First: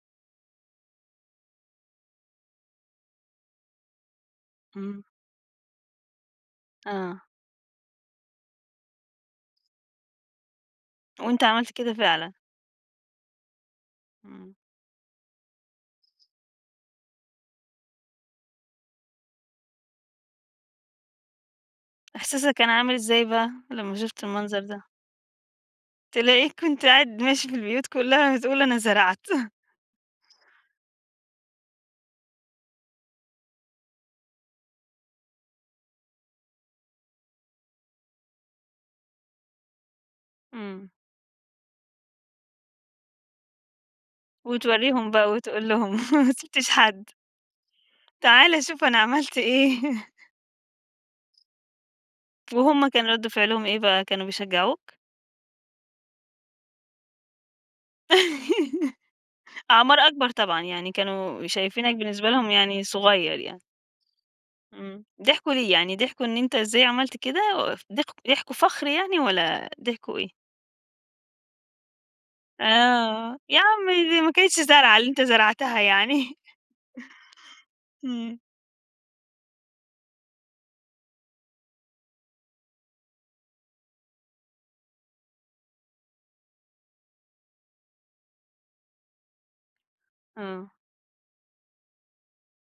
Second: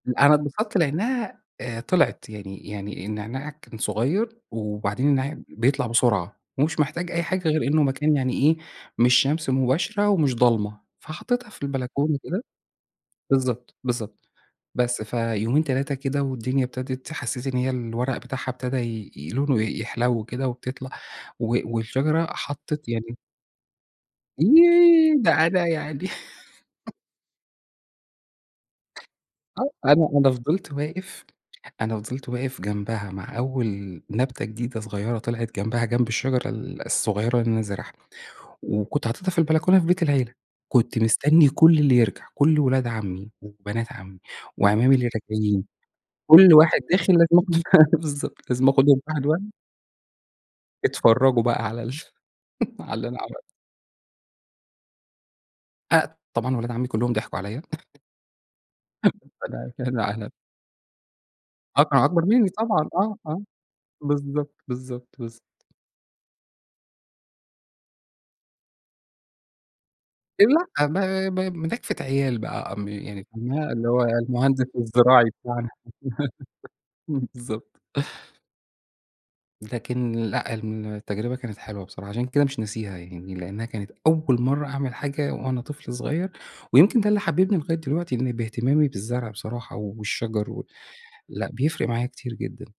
أنا اتبسطت لأنها آآ طلعت يعني يعني النعناع كان صغير، إمم. وبعدين النع بيطلع بسرعة، ومش محتاج آه. أي حاجة غير إنه مكان يعني إيه مش شمس مُباشرة، ومش ضلمة، وأنت فحطّيتها في عملت كده البلكونة فعلًا؟ كده، بالضبط، بالضبط، إمم. بس فيومين، 3 كده والدُنيا ابتدت حسَّيت إن هي الورق بتاعها أبتدى ي لونُه يحلو كده وبتطلع، و والشجرة إحساسك كان حطّت عامل يعني إزاي بقى، لمّا شُفت المنظر ده؟ ييه، ده أنا يعني تلاقيك كُنت قاعد ماشي في البيوت كُلّها بتقول أنا زرعت. آه، أنا أنا فضلت واقف، أنا فضلت واقف جنبها مع أول نبتة جديدة صغيرة طلعت جنبها جنب الشجرة ال الصغيرة اللي أنا زارعها، وكنت حاطتها في البلكونة في بيت العيلة، إمم. كنت مستني كُلّ اللي يرجع، كُلّ ولاد عمي وبنات عمي وأعمامي اللي وتورِّيهم بقى راجعين، وتقول لهم، ما كُلّ سيبتش واحد حد. داخل لازم أخدُه ف بالضبط، تعال لازم شوف أنا أخُدهُم واحد عملت واحد. إيه. أتفرَّجُوا بقى على ال وهُم على كان اللي أنا رد عملتُه. فعلهم إيه بقى، كانوا بيشجّعُوك؟ آآ طبعًا ولاد عمي كُلّهُم ضحكواعليّا. فأنا أعمار أكبر [unintelligible] طبعًا، يعني كانوا آه، شايفينك كانوا أكبر بالنسبة مني لهم يعني طبعًا، آه، صغير آه يعني. بالضبط، إمم، بالضبط، بالضبط. ضحكوا ليه؟ يعني ضحكوا إن أنت إزاي عملت كده و ض ضحكوا فخر يعني، والَّا ضحكوا إيه؟ لأ، ب ب مناكفة عيال بقى، ام يعني آه، يا [unintelligible] اللي هو عمي دي ما كانتش المُهندس زرعة اللي أنت الزِّراعي بتاعنا زرعتها يعني. بالضبط. إمم. لكن لأ، التجربة كانت حلوة بصراحة، عشان كده مش ناسيها، يعني لأنها كانت أول مَرَّة أعمل حاجة وأنا طفل صغير، ويمكن ده اللي حببني لغاية دلوقتي إني باهتمامي بالزرع بصراحة والشجر و آه. لأ، بيفرق معايا كتير جدًا.